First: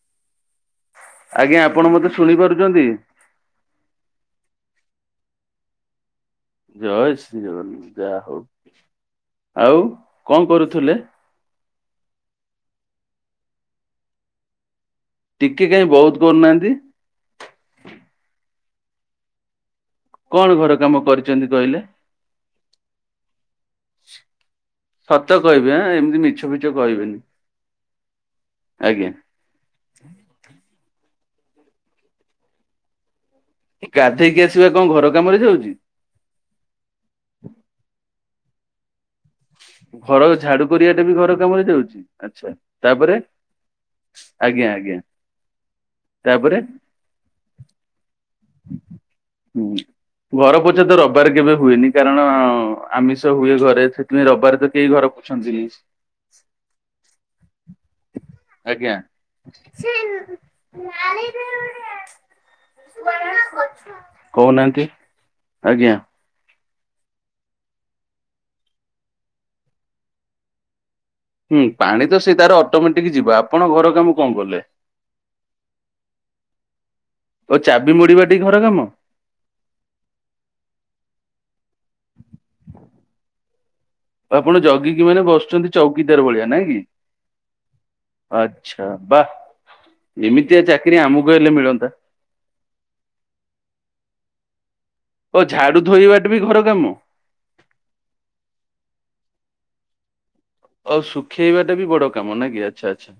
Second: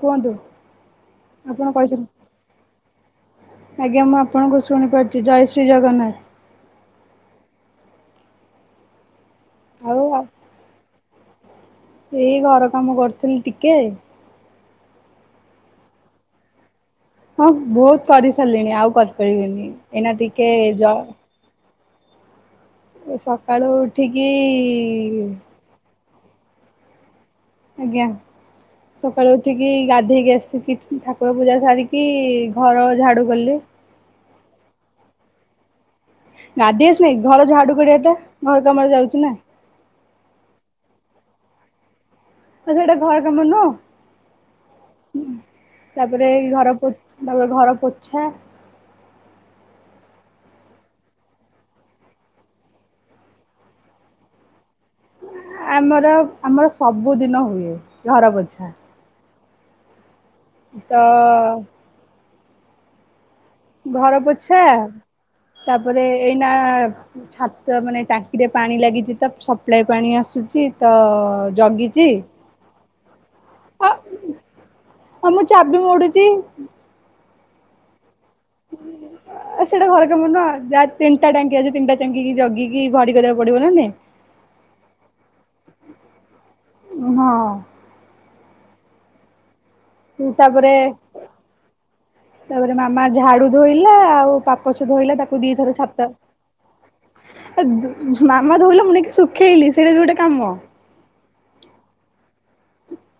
କୁହନ୍ତୁ ଆଜ୍ଞା ଆପଣ କହିସା ମତେ ଶୁଣି ପାରୁଛନ୍ତି? ଆଜ୍ଞା ମୁଁ ଆପଣଙ୍କୁ ଶୁଣିପାରୁଚି, ଜୟ ଶ୍ରୀ ଜଗନ୍ନାଥ। ଜୟ ଶ୍ରୀ ଜଗନ୍ନାଥ, ଯାହା ହୋଉ ଆଉ କଣ କରୁଥିଲେ? ଏଇ ଘର କାମ କରୁଥିଲି ଟିକେ। ଟିକେ କାଇହିଁ ବୋହୁତ କରୁନାହାନ୍ତି। ହଁ ବହୁତ କରିସାରିଲିଣି ଆଉ କରିପାରିବିନି, ଏଇନା ଟିକେ କଣ ଘର କାମ ଯ କରିଛନ୍ତି କହିଲେ? ସକାଳୁ ଉଠିକି ସତ ଆଁ [unintelligible] କହିବେ ଆଜ୍ଞା, ଆଜ୍ଞା। ସକାଳୁ ଉଠିକି ଗାଧେଇକି ଆସିିକି ଠା ଠାକୁର ପୂଜା ସାରିକି ଘର ଝାଡୁ କଲି ଗାଧେଇକି ଆସିବା କଣ ଘର କାମରେ ଯାଉଚି? ଗାଧେଇ ଆସି ନାଇଁ, ଘର ଝାଡୁ କରିବାଟା ଘର କାମରେ ଯାଉଚି ନା। ଘର ଝାଡୁ କରିବା ଟା ବି ଘର କାମରେ ଯାଉଚି? ଆଚ୍ଛା, ଆଉ ସେଇଟା ଘର ତାପରେ କାମ ନୁହଁ ଆଜ୍ଞା ଆଜ୍ଞା। ତାପରେ ଘର ପୋ ତାପରେ ଘର ପୋଛା। ହଁ। ଘର ପୋଛା ତ ରବିବାର କେବେ ହୁଏନି, କାରଣ ଆମିଷ ହୁଏ ଘରେ ସେଥିପାଇଁ ରବିବାର ତ କେହି ଘର ପୋଛନ୍ତିନି। ଆମର ଆମର ସବୁଦିନ ହୁଏ ଘର ପୋଛା। ସେ ତ [inaudible] ଘର ପୋଛା କହୁନାହାନ୍ତି ଆଜ୍ଞା। ତାପରେ ଏଇନା ହାତ ମାନେ ଟାଙ୍କିରେ ପାଣି ଲାଗିଚି ତ ସପ୍ଲାଏ ପାଣି ଆସୁଚି। ହୁଁ, ପାଣି ତ ସେଇ ତାର ଅଟୋମେଟିକ ଯିବା ଆପଣ ଆ ଘର କାମ କଣ କଲେ? ହଁ ମୁଁ ଚାବି ମୋଡୁଚି। ଓ ଚାବି ମୋଡିବା ଆ ସେଇଟା ଘର କାମ ନୁହଁ ଯାହା ତିନିଟା ଟାଙ୍କି ଅଛି ତିନିଟା ଟା ଜଗିକି ଭରି କରିବାକୁ ପଡିବ ନା ଆପଣ ଜଗିକି ମାନେ ବସୁଚନ୍ତି ଚୌକିଦାର ଭଳିଆ ନାଇଁ କି? ଆଚ୍ଛା ବା ଏମିତିଆ ତାପରେ ଚାକିରି ଆମକୁ ହେଲେ ମିଳନ୍ତା ତାପରେ ମାମା ଝାଡୁ ଧୋଇଲା ଆଉ ପଛ ଧୋଇଲା ଓ ତାକୁ ଦିଥର ଝାଡୁ ଛାତ ଧୋଇବାଟା ବି ଘର କାମ ମାମା ଧୋଇଲା ମୁଁ ନେଇକି ଶୁଖେଇଲି ସେଇଟା ବି ଗୋଟେ କାମ। ଖେଇବାଟା ବି ବଡ କାମ ନା କିି ଆଚ୍ଛା ଆଚ୍ଛା।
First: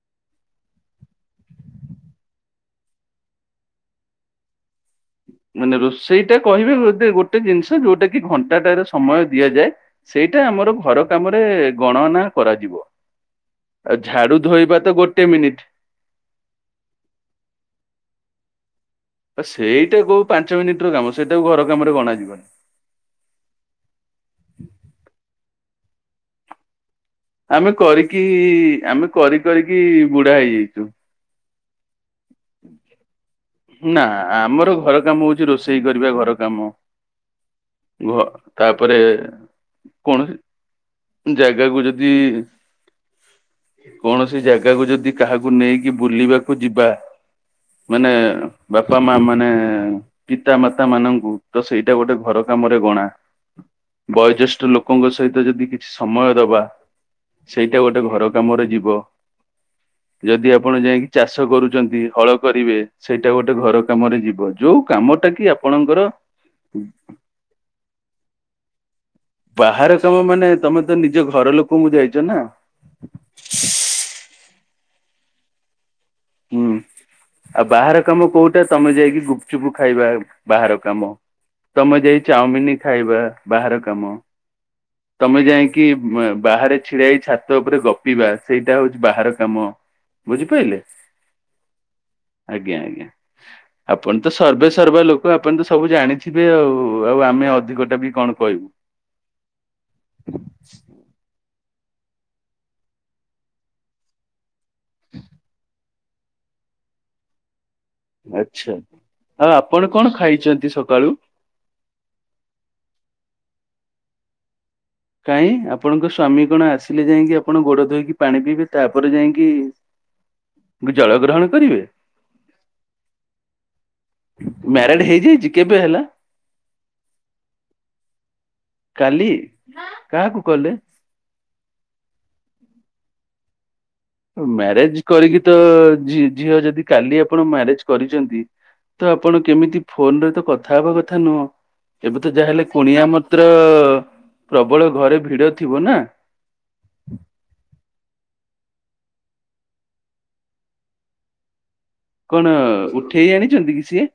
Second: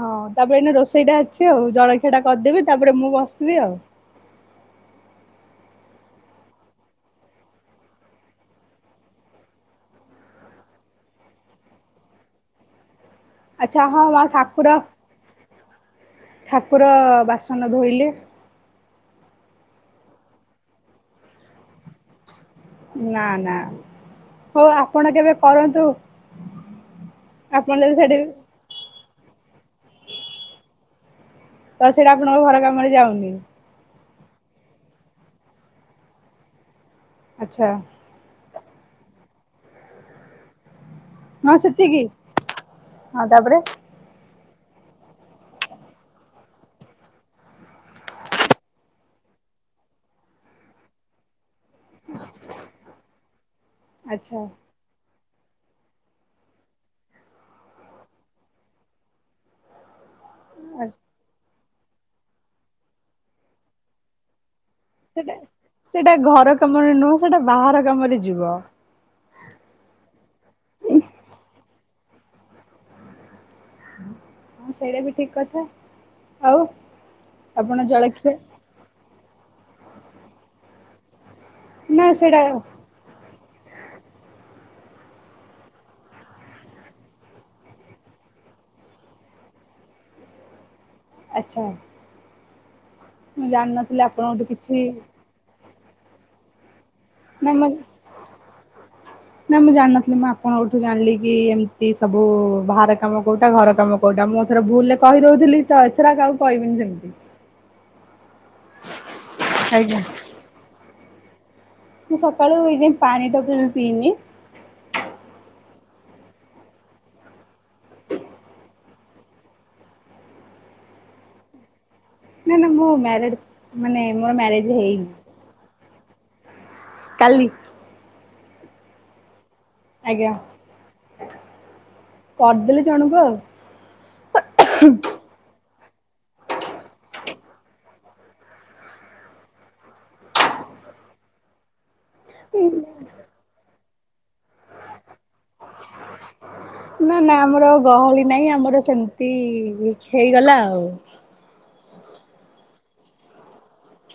ହଁ ତାପରେ ଏଇନେ ରୋଷେଇ ଟା ଅଛି ଆଉ। ଜଳଖିଆ ଟା କରିଦେବି। ତାପରେ ମୁଁ ବସିବି ଆଉ। ମାନେ ରୋଷେଇଟା କହିବେ ବୋଧେ ଗୋଟେ ଜିନିଷ ଯୋଉଟା କି ଘଣ୍ଟାଟାର ସମୟ ଦିଆଯାଏ ସେଇଟା ଆମର ଘର କାମରେ ଗଣନା କରାଯିବ। ଆଚ୍ଛା ଆଉ ହଁ ମା ଝାଡୁ ଠାକୁର ଧୋଇବା ତ ଗୋଟେ ମିନିଟ। ଠାକୁର ବାସନ ଧୋଇଲେ? ଆ ସେଇଟା କୋଉ ପାଞ୍ଚ ମିନିଟର କାମ ସେଇଟାକୁ ଘର କାମରେ ଗଣାଯିବନି। ନା ନା ହଉ ଆପଣ କେବେ କରନ୍ତୁ? ଆମେ ଆପଣ ଯଦି ସେଠି କରିକି ଆମେ କରି କରିକି ବୁଢା ହେଇଯାଇଛୁ। ତ ସେଇଟା ଆପଣଙ୍କ ଘର କାମରେ ଯାଉନି? ନା ଆମର ଘର କାମ ହଉଛି ରୋଷେଇ କରିବା ଘର କାମ। ଆଚ୍ଛା। ଘ ତାପରେ କୌଣସି ହଁ ଜାଗାକୁୁ ସେତିକି ଯଦି ହଁ ତାପରେ କୌଣସି ଜାଗା ଗାକୁ ଯଦି କାହାକୁ ନେଇକି ବୁଲିବାକୁ ଯିବା ମାନେ ବାପା ମା ମାନେ ପିତାମାତାମାନଙ୍କୁ ତ ସେଇଟା ଗୋଟେ ଘର କାମରେ ଗଣା। ଆଚ୍ଛା ବୟୋଜ୍ୟେଷ୍ଠ ଲୋକଙ୍କ ସହି ତ ଯଦି କିଛି ସମୟ ଦବା, ସେଇଟା ଗୋଟେ ଘର କାମରେ ଯିବ। ଯଦି ଆପଣ ଯାଇକି ଚାଷ କରୁଛନ୍ତି, ହଳ କରିବେ, ସେଇଟା ଗୋଟେ ଘର କାମରେ ଯିବନି। ସେଇଟା ସେଇଟା ଘର କାମରେ ନୁହଁ ସେଇଟା ବାହାର କାମରେ ଯିବ। ବାହାର କାମ ମାନେ ତମେ ତ ନିଜ ଘର ଲୋକଙ୍କୁ ଯାଇଛ ନା ହଁ ସେଇଟା ବି ଠିକ କଥା। ଆଉ ହୁଁ ଆଉ ଆପଣ ବାହାର କାମ ଜଳଖିଆ କୋଉଟା ତମେ ଯାଇକି ଗୁପ୍ ଚୁପୁ ଖାଇବା ବାହାର କାମ, ତମେ ନା ଯାଇ ସେଇଟା ଚାଉମିନ ଖାଇବା ବାହାର କାମ। ତମେ ଯାଇକି ଉଁ ବାହାରେ ଛିଡା ହେଇ ଛାତ ଉପରେ ଗପିବା ସେଇଟା ହଉଛି ବାହାର କାମ। ବୁଝିପାଇଲେ? ଆଚ୍ଛା। ଆଜ୍ଞା ଆଜ୍ଞା ମୁଁ ଜାଣିନଥିଲି ଆପଣ ତ ଆପଣଙ୍କଠୁ ସର୍ବେ କିଛି ସର୍ବା ଲୋକ ଆପଣ ତ ସବୁ ଜାଣିଥିବେ ଆଉ ଆଉ ଆମେ ନା ମୁଁ ଅଧିକଟା ବି କଣ କହିବୁ। ନା ମୁଁ ଜାଣିନଥିଲି ମୁଁ ଆପଣଙ୍କଠୁ ଜାଣିଲି କି ଏମ୍ ତି ସବୁ ବାହାର କାମ କୋଉଟା ଘର କାମ କୋଉଟା ମୁଁ ଧର ଭୁଲରେ କହିଦଉଥିଲି ତ ଏଥର ଆଉ କାହାକୁ କହିବିନି ସେମିତି। ଆଚ୍ଛା ଆଉ ଆପଣ ଆଜ୍ଞା। କଣ ଖାଇଛନ୍ତି ସକାଳୁ? ମୁଁ ସକାଳୁ ଏଯାଏଁ ପାଣି ଟୋପେ ବି ପିଇନି। କାଇଁ ଆପଣଙ୍କ ସ୍ଵାମୀ କଣ ଆସିଲେ ଯାଇକି ଆପଣ ଗୋଡ ଧୋଇକି ପାଣି ପିଇବେ ତାପରେ ଯାଇକି ଜଳ ଗ୍ରହଣ କରିବେ? ନା ନା ମୁଁ ମାରେଡ୍ ମାନେ ମୋର ମ୍ୟାରେଜ ମ୍ୟାରେଡ ହେଇନି। ହେଇଯାଇଛି କେବେ ହେଲା କାଲି କାଲି? ଆଜ୍ଞା କାହାକୁ କଲେ କରିଦେଲି ଜଣକୁ ଆଉ। ଉଁ ମ୍ୟାରେଜ୍ କରିକି ତ ଝି-ଝିଅ ଯଦି କାଲି ଆପଣ ମ୍ୟାରେଜ୍ କରିଚନ୍ତି ତ ଆପଣ କେମିତି ଫୋନରେ ତ କଥା ହବା କଥା ନୁହଁ। ଏବେ ତ ଯାହାହେଲେ କୁଣିଆ ମତ୍ର ପ୍ରବଳ ଘରେ ଭିଡ ଥିବ ନା? ନା ନା ଆମର ଗହଳି ନାହିଁ ଆମର ସେମିତି ହେ-ହେଇଗଲା ଆଉ। କଣ ଉଠେଇ ଆଣିଚନ୍ତି କି ସିଏ?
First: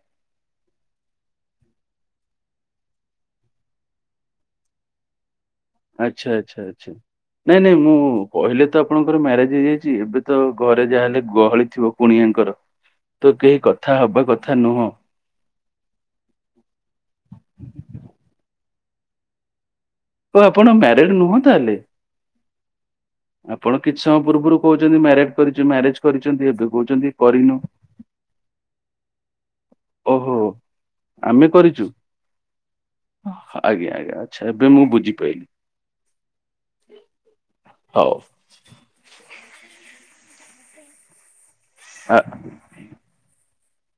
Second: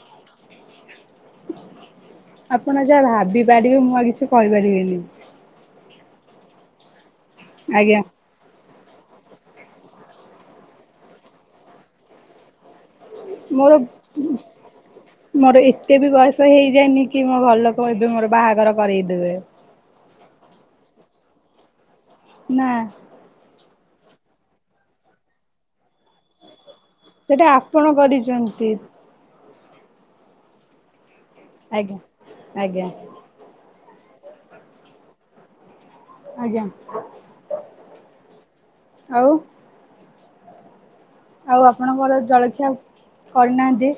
ଆପଣ ଯାହା ଭାବି ପାରିବେ ମୁଁ ଆଉ କିଛି କହିପାରିବିନି। ଆଚ୍ଛା ଆଚ୍ଛା ଆଚ୍ଛା ନାଇଁ ନାଇଁ ମୁଁ ଆଜ୍ଞା କହିଲେ ତ ଆପଣଙ୍କର ମ୍ୟାରେଜ୍ ହେଇଯାଇଚି ଏବେ ତ ଘରେ ଯାହାହେଲେ ଗହଳି ଥିବ କୁଣିଆଙ୍କର। ତ କେହି ମୋର କଥା ହବା କଥା ନୁହଁ। ମୋର ଏତେ ବି ବୟସ ହେଇ ଯାଇନି କି ମୋ ଘର ଲୋକେ ଏବେ ମୋର ବାହାଘର। କରେଇ ଦେବେ। ଓ ଆପଣ ମ୍ୟାରେଡ୍ ନୁହଁ ତା ହେଲେ। ନା। ଆପଣ କିଛି ସମୟ ପୂର୍ବରୁ କହୁଚନ୍ତି ମ୍ୟାରେଡ୍ କରିଚୁ ମ୍ୟାରେଜ୍ କରିଛନ୍ତି ଏବେ। କହୁଛନ୍ତି ସେଟା କରିନୁ। ଆପଣ କରିଚନ୍ତି। ଓ ହୋ ଆମେ କରିଚୁ ଆଜ୍ଞା। ଆଜ୍ଞା ଆଜ୍ଞା ଆଜ୍ଞା। ଆଚ୍ଛା ଏବେ ମୁଁ ବୁଝିପାଇଲି। ଆଜ୍ଞା ହଉ ଆଉ। ଆଉ ଆ ଆପଣଙ୍କର ଜଳଖିଆ କରି ନାହାନ୍ତି।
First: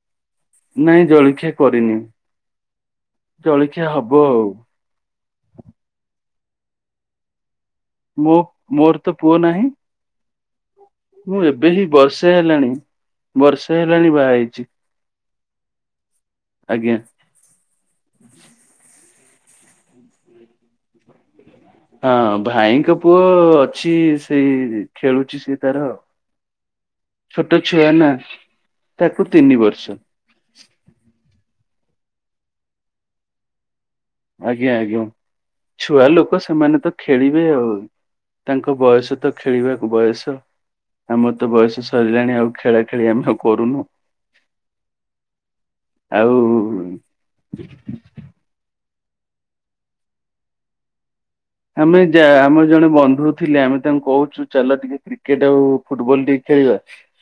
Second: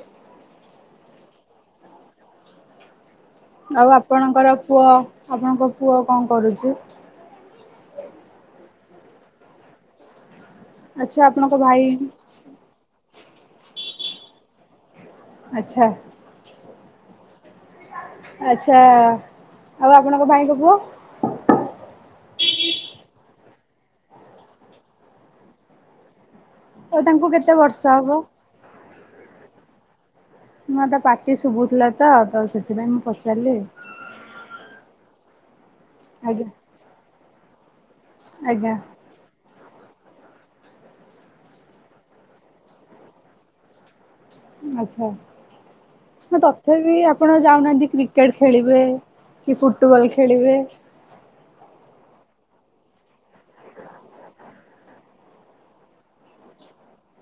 ନାଇଁ ଜଳିଖିଆ କରିନି। ଜଳଖିଆ ଆଉ ହବ ଆଉ। ଆପଣଙ୍କର ପୁଅ ଆପଣଙ୍କ ପୁଅ କଁ କରୁଚି। ମୋ ମୋର ତ ପୁଅ ନାହିଁ। ଆଚ୍ଛା ମୁଁ ଆପଣଙ୍କ ଏବେ ଭାଇ ହି ବର୍ଷେ ହେଲାଣି ବର୍ଷେ ହେଲାଣି ବାହା ହେଇଚି। ଆଚ୍ଛା। ଆଜ୍ଞା। ଆଚ୍ଛା ଆଉ ଆପଣଙ୍କ ଭାଇଙ୍କ ପୁଅ। ହଁ ଭାଇଙ୍କ ପୁଅ ଅଛି ସେଇ ଖେଳୁଛି ସେ ତାର। ଆଉ ତାଙ୍କୁ କେତେ ଛୋଟ ବର୍ଷ ଛୁଆ ନା ହବ? ତାକୁ ତିନି ବର୍ଷ। ହଁ ତା ପାଟି ଶୁବୁଥିଲା ତ ତ ସେଥିପାଇଁ ମୁଁ ପଚାରିଲି। ଆଜ୍ଞା ଆଜ୍ଞା ଛୁଆ ଲୋକ ଆଜ୍ଞା ସେମାନେ ତ ଖେଳିବେ ଆଉ। ଆଜ୍ଞା ତାଙ୍କ ବୟସ ତ ଖେଳିବା। ବୟସ ଆମର ତ ବୟସ ସରିଲାଣି ଆଉ ଖେଳା ଖେଳି ଆମେ ଆଉ କରୁନୁ। ଆଚ୍ଛା ଆଉ ନା ତଥାପି ଆପଣ ଯାଉ ନାହାନ୍ତି କ୍ରିକେଟ୍ ଖେଳିବେ। କି ଫୁଟବଲ୍ ଖେଳିବେ। ଆମେ ଯା ଆମର ଜଣେ ବନ୍ଧୁ ଥିଲେ ଆମେ ତାଙ୍କୁ କହୁଛୁ ଚାଲ ଟିକେ କ୍ରିକେଟ୍ ଆଉ ଫୁଟବଲ୍ ଟିକେ। ଖେଳିବା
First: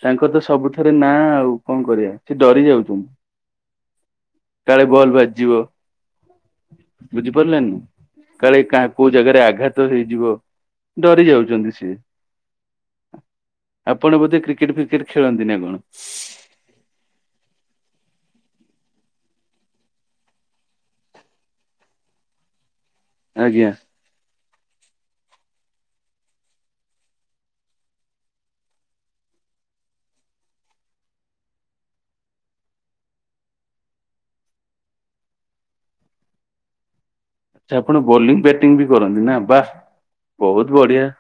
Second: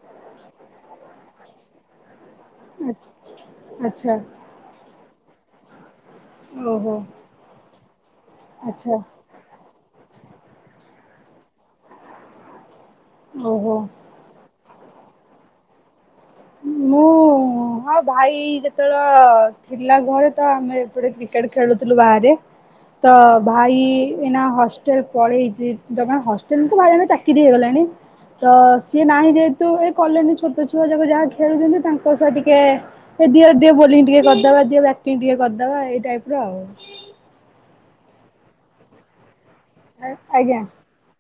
ତାଙ୍କର ତ ସବୁଥେରେ ନାଁ ଆଉ କଣ କରିବା ସେ ଡରି ଯାଉଚନ୍ତି। ଆଚ୍ଛା କାଳେ ବଲ ବାଜିଯିବ। ଓହୋ ବୁଝି ପାରିଲେନି କାଳେ କା ଆଚ୍ଛା କୋଉ ଜାଗାରେ ଆଘାତ ହେଇଯିବ। ଡରି ଯାଉଚନ୍ତି ସେ ଓହୋ ଆପଣ ବୋଧେ କ୍ରିକେଟ୍ ଫ୍ରିକେ କଁ ଖେଳନ୍ତି ନା କଣ। ମୁଁ ହଁ ଭାଇ ଯେତେବେଳ ଥିଲା ଘରେ ତ ଆମେ ଏପଟେ କ୍ରିକେଟ୍ ଖେଳୁଥୁଲୁ ବାହାରେ। ତ ଆଜ୍ଞା। ଭାଇ ଏଇନା ହ ଷ୍ଟେଲ୍ ପଳେଇଚି ତ ମାନେ ହଷ୍ଟେଲ ତ ଭାଇର ଏଇନା ଚାକିରି ହେଇଗଲାଣି।। ତ ସିଏ ନାହିଁ ଯେହେତୁ ଏ କଲୋନି ଛୋଟ ଛୁଆ ଯାକ ଯାହା। ଖେଳୁଚନ୍ତି ତାଙ୍କ ସହ ଟିକେ ସେ ଦିଅରେ ଦିଅ ବୋଲିଂ ଟିକେ କରିଦବା ଦିଅ ବ୍ୟାଟିଂ ଟିକେ କରିଦବା ଏଇ ଟାଇପ୍ ର। ଆଉ। ଆଚ୍ଛା ଆପଣ ବୋଲିଂ ବ୍ୟାଟିଂ ବି କରନ୍ତି ନା ବାଃ ଆଜ୍ଞା ବହୁତ୍ ବଢିଆ।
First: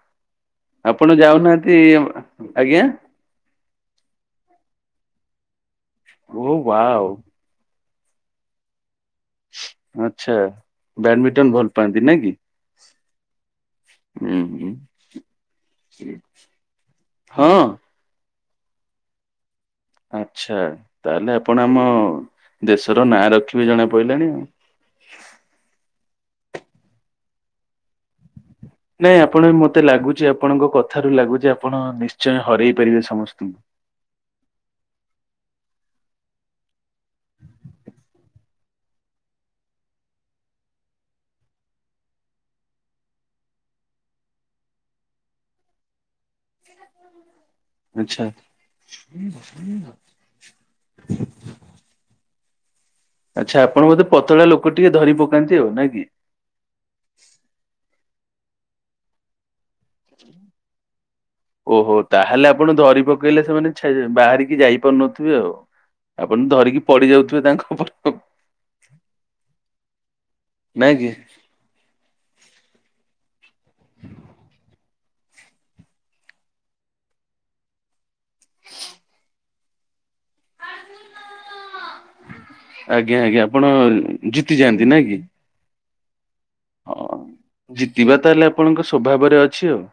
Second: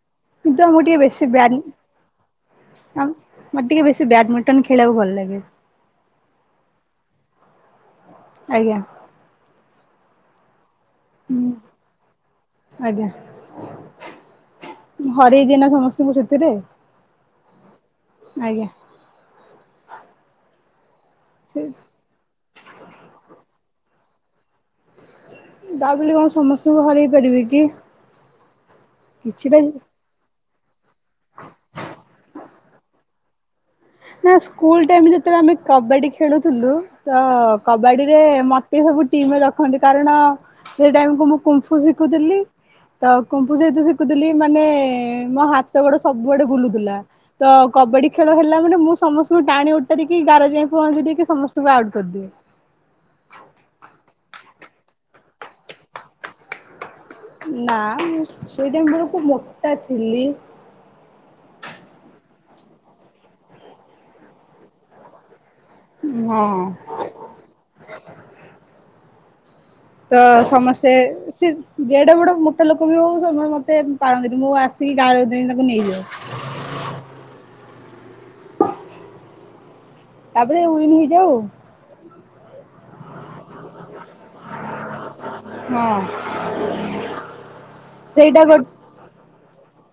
କିନ୍ତୁ ଆମକୁ ଟିକେ ଆପଣ ବେଶୀ ବ୍ୟାନ ଯାଉନାହାନ୍ତି ଆଜ୍ଞା। ଆମ୍ ମୋତେ ଟିକେ ବେଶୀ ବ୍ୟାଡମିଣ୍ଟନ୍ ଖେଳିବାକୁ ଭଲ ଲାଗେ। [unintelligible] ଓ ୱାଓ। ଆଜ୍ଞା। ଆଛା, ହୁଁ ବ୍ୟାଡମିଟନ ଭଲ ପାଆନ୍ତି ନାଇ କି? ଆଜ୍ଞା ହୁଁ ହୁଁ ହରେଇ ଦିଏ ନା ସମସ୍ତଙ୍କୁ ସେଥିରେ। ହଁ। ଆଜ୍ଞା। ଆଛା ତାହେଲେ ଆପଣ ସେ ଆମ ଦେଶର ନାଁ ରଖି ବେ ଜଣା ପଇିଲାଣି ଆଉ। ତା ବେଲି କଣ ସମସ୍ତଙ୍କୁ ହରେଇ ପାରିବି କି? ନାଇଁ ଆପଣ ବି କିଛିଟା ମତେ ଲାଗୁଛି ଆ ଆପଣଙ୍କ କଥାରୁ ଲାଗୁ ଯେ ଆପଣ ନିଶ୍ଚୟ ହରେଇ ପାରିବେ ସମସ୍ତଙ୍କୁ। ନା ସ୍କୁଲ ଟାଇମ ଯେତେବେଳେ ଆମେ କବାଡ଼ି ଖେଳୁଥିଲୁ ତ କବାଡ଼ି ରେ ମତେ ହ ବୁ ଟିମରେ ରଖନ୍ତି କାରଣ ସେ ଟାଇମ୍ କୁ ମୁଁ କୁମ୍ଫୁ ଶିଖୁଥିଲି ତ କୁମ୍ପୁ ସେଇଠୁ ଶିଖୁଥିଲି ମାନେ ମୋ ହାତ ଗୋଡ ସବୁ ଆଡ଼େ ବୁଲୁଥିଲା ତ କବାଡି ଆଚ୍ଛା ଖେଳ ହେଲା ମାନେ ମୁଁ ସମସ୍ତଙ୍କୁ ଟାଣି ଉଟାରିକି ଗାର ଯାଇ ପହଞ୍ଚି ଦେଇକି ସମସ୍ତଙ୍କୁ ଆଉଟ୍ କରିଦିିଏ। ଆଚ୍ଛା ଆପଣ ବୋଧେ ପତଳା ଲୋକ ଟିଏ ଧରି ପକାନ୍ତି ଆଉ ନା କି? ନା ମୁଁ ସେଇ ଟାଇମ ବେଳକୁ ମୋଟା ଥିଲି। ଓହୋ ତାହେଲେ ଆପଣ ଧରି ପକେଇଲେ ସେମାନେ ଛା ବାହାରିକି ଯାଇ ପାରୁନଥିବେ ଆଉ। ହଁ। ଆପଣ ଧରିକି ପଡି ଯାଉଥିବେ ତାଙ୍କ ଉପରୁ ତ ସମସ୍ତେ ସେ ଯେଡ଼େ ବଡେ ମୋଟା ଲୋକ ବି ହଉ ସେମାନେ ମତେ ପାରନ୍ତିନି ମୁଁ ଆସି ସେ ଗାର ଯାଏଁ ତାକୁ ନେଇଯାଏ। ତାପରେ ଉଇନ ହେଇଯାଏ ଆଉ। ଆଜ୍ଞା ଆଜ୍ଞା ଆପଣ ଜିତିଯାଆନ୍ତି ନାଇଁ କି? ହଁ ହଁ ଜିତିବା ସେଇଟା ତାହେଲେ ଗୋ ଆପଣଙ୍କ ସ୍ୱଭାବରେ ଅଛି ଆଉ।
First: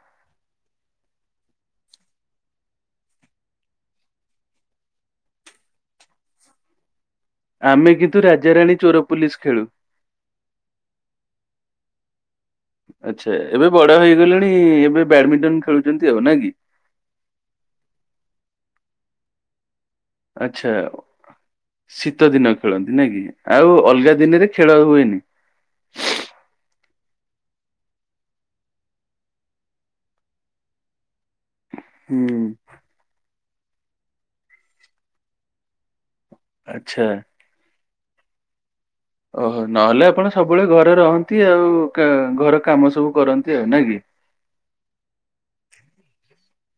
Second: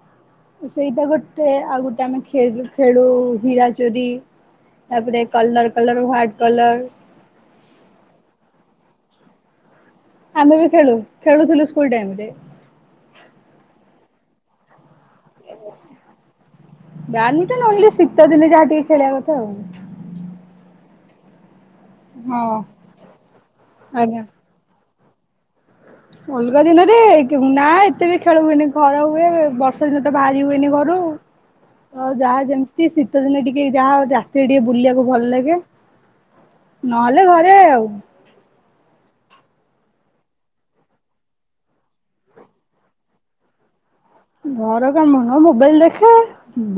ସେଇଟା ଗୋଟେ ଆଉ ଗୋଟେ ଆମେଖେଳ ଖେଳୁ ହୀରା ଚୋରି ତାପରେ କଲର କଲର ହ୍ୱାଟ କଲର ଆମେ କିନ୍ତୁ ରାଜାରାଣୀ ଚୋର ପୋଲିସ ଖେଳୁ। ଆମେ ବି ଖେଳୁ ଖେଳୁଥିଲୁ ସ୍କୁଲ ଟାଇମ ରେ। ଆଚ୍ଛା ଏବେ ବଡ଼ ହେଇଗଲଣି ଏବେ ବ୍ୟାଡମିଣ୍ଟନ ଖେଳୁଛନ୍ତି ଆଉ ନା କି? ବ୍ୟାଡ଼ମିଣ୍ଟନ ନହେଲେ ଶୀତ ଦିନେ ଯାହା ଟିକେ ଖେଳିବା କଥା ଆଉ। ଆଚ୍ଛା। ଶୀତ ଦିନ ହଁ ଖେଳନ୍ତି ନା କି ଆଉ ଅଲଗା ଆଜ୍ଞା। ଦିନରେ ଖେଳ ହୁଏନି। ଅଲଗା ଦିନରେ କେ ନା ଏତେ ବି ଖେଳ ହୁଏନି ଖରା ହୁଏ ବର୍ଷା ଦିନ ତ ବାହାରି ହୁଏନି ଘରୁ ତ ହୁଁ ଯାହା ଯେମିତି ଶୀତ ଦିନେ ଟିକେ ଯାହା ରାତିରେ ଟିକେ ବୁଲିବାକୁ ଭଲ ଲାଗେ। ଆଚ୍ଛା। ନହେଲେ ଘରେ ଆଉ। ଓହୋ ନହେଲେ ଆପଣ ସବୁବେଳେ ଘରେ ରହନ୍ତି ଆଉ କା ଘର କାମ ସବୁ କରନ୍ତି ଆଉ ନା କି? ଘର କାମ ନ ମୋବାଇଲ ଦେଖେ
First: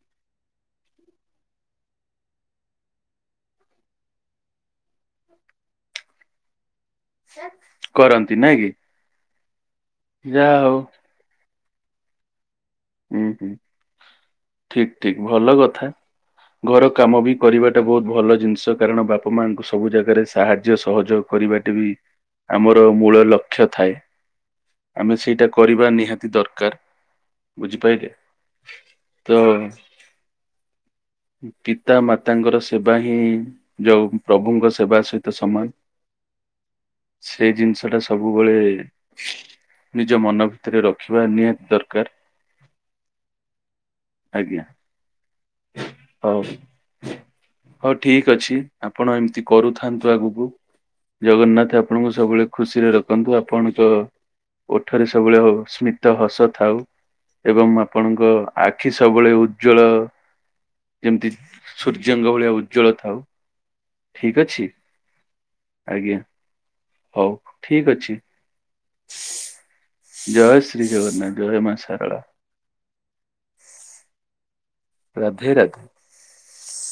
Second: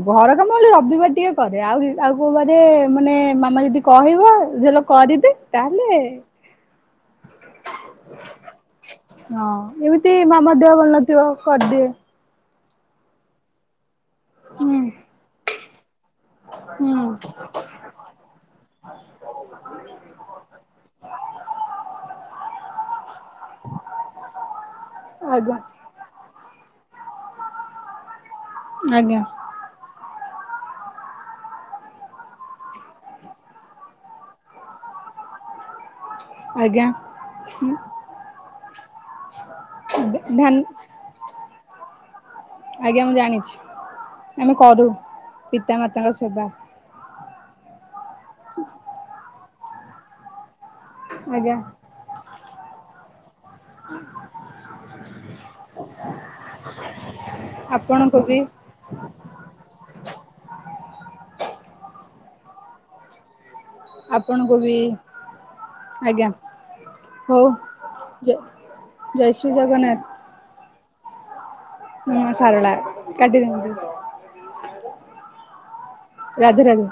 ଘର କାମ ହେଲେ ରବିବାର ଟିକେ କରେ ଆଉ କି ଆଉ କଉ ବା କରେ ମାନେ ମାମା ଯଦି କହିବ ଝିଅ ଲୋ କରିଦେ ତାହେଲେ କରନ୍ତି ନାଇଁ କି ହଁ ଏମିତି ଯାହା ମାମା ଦେହ ହଉ ଭଲ ନଥିବ କରିଦିଏ। ହୁଁ ହୁଁ ହୁଁ ଠିକ ଠିକ ଭଲ କଥା। ଘର ହୁଁ କାମ ବି କରିବାଟା ବହୁତ ଭଲ ଜିନିଷ କାରଣ ବାପା ମାଆଙ୍କୁ ସବୁ ଜାଗାରେ ସାହାଯ୍ୟ ସହଯୋଗ କରିବା ଟା ବି ଆମର ମୂଳ ଲକ୍ଷ୍ୟ ଥାଏ ଆମେ ସେଇଟା ଆଜ୍ଞା କରିବା ନିହାତି ଦରକାର ବୁଝିପାଇଲେ ଆଜ୍ଞା ତ ପିତା ମାତାଙ୍କର ସେବା ହିଁ ଯଉ ପ୍ରଭୁଙ୍କ ସେବା ସହିତ ସମାନ ଆଜ୍ଞା। ସେଇ ଜିନିଷ ଟା ସବୁବେଳେ ନିଜ ମନ ଧାନ ଭିତରେ ରଖିବା ନିହାତି ଦରକାର। ଆଜ୍ଞା ମୁଁ ଜାଣିଛି ଆମେ ଆଜ୍ଞା। କରୁ ପିତା ମାତାଙ୍କ ସେବା। ହଁ ଠିକ ଅଛି ଆପଣ ଏମିତି କରୁଥାନ୍ତୁ ଆଗକୁ ଆଜ୍ଞା ଜଗନ୍ନାଥ ଆପଣଙ୍କୁ ସବୁବେଳେ ଖୁସିରେ ରଖନ୍ତୁ ଆପଣଙ୍କ ଓଠରେ ସବୁବେଳେ ହୋଉ ସ୍ମିତ ହସ ଥାଉ ଏବଂ ଆପଣଙ୍କୁ ଆପଣଙ୍କ ବି ଆଖି ସବୁବେଳେ ଉଜ୍ୱଳ ଯେମିତି ସୂର୍ଯ୍ୟଙ୍କ ଭଳିଆ ଉଜ୍ଜଳ ଥାଉ ଠିକ ଆପଣଙ୍କୁ ଅଛି ବି ଆଜ୍ଞା ହଉ ଠିକ ଅଛି ଜୟ ଶ୍ରୀ ଜଗନ୍ନାଥ। ଜୟ ଶ୍ରୀ ଜଗନ୍ନାଥ। ଜୟ ହୁଁ ଶାରଳା ମା ସାରଳା କାଟିଦିଅନ୍ତୁ। ରାଧେ ରାଧେ। ରାଧେ ରାଧେ।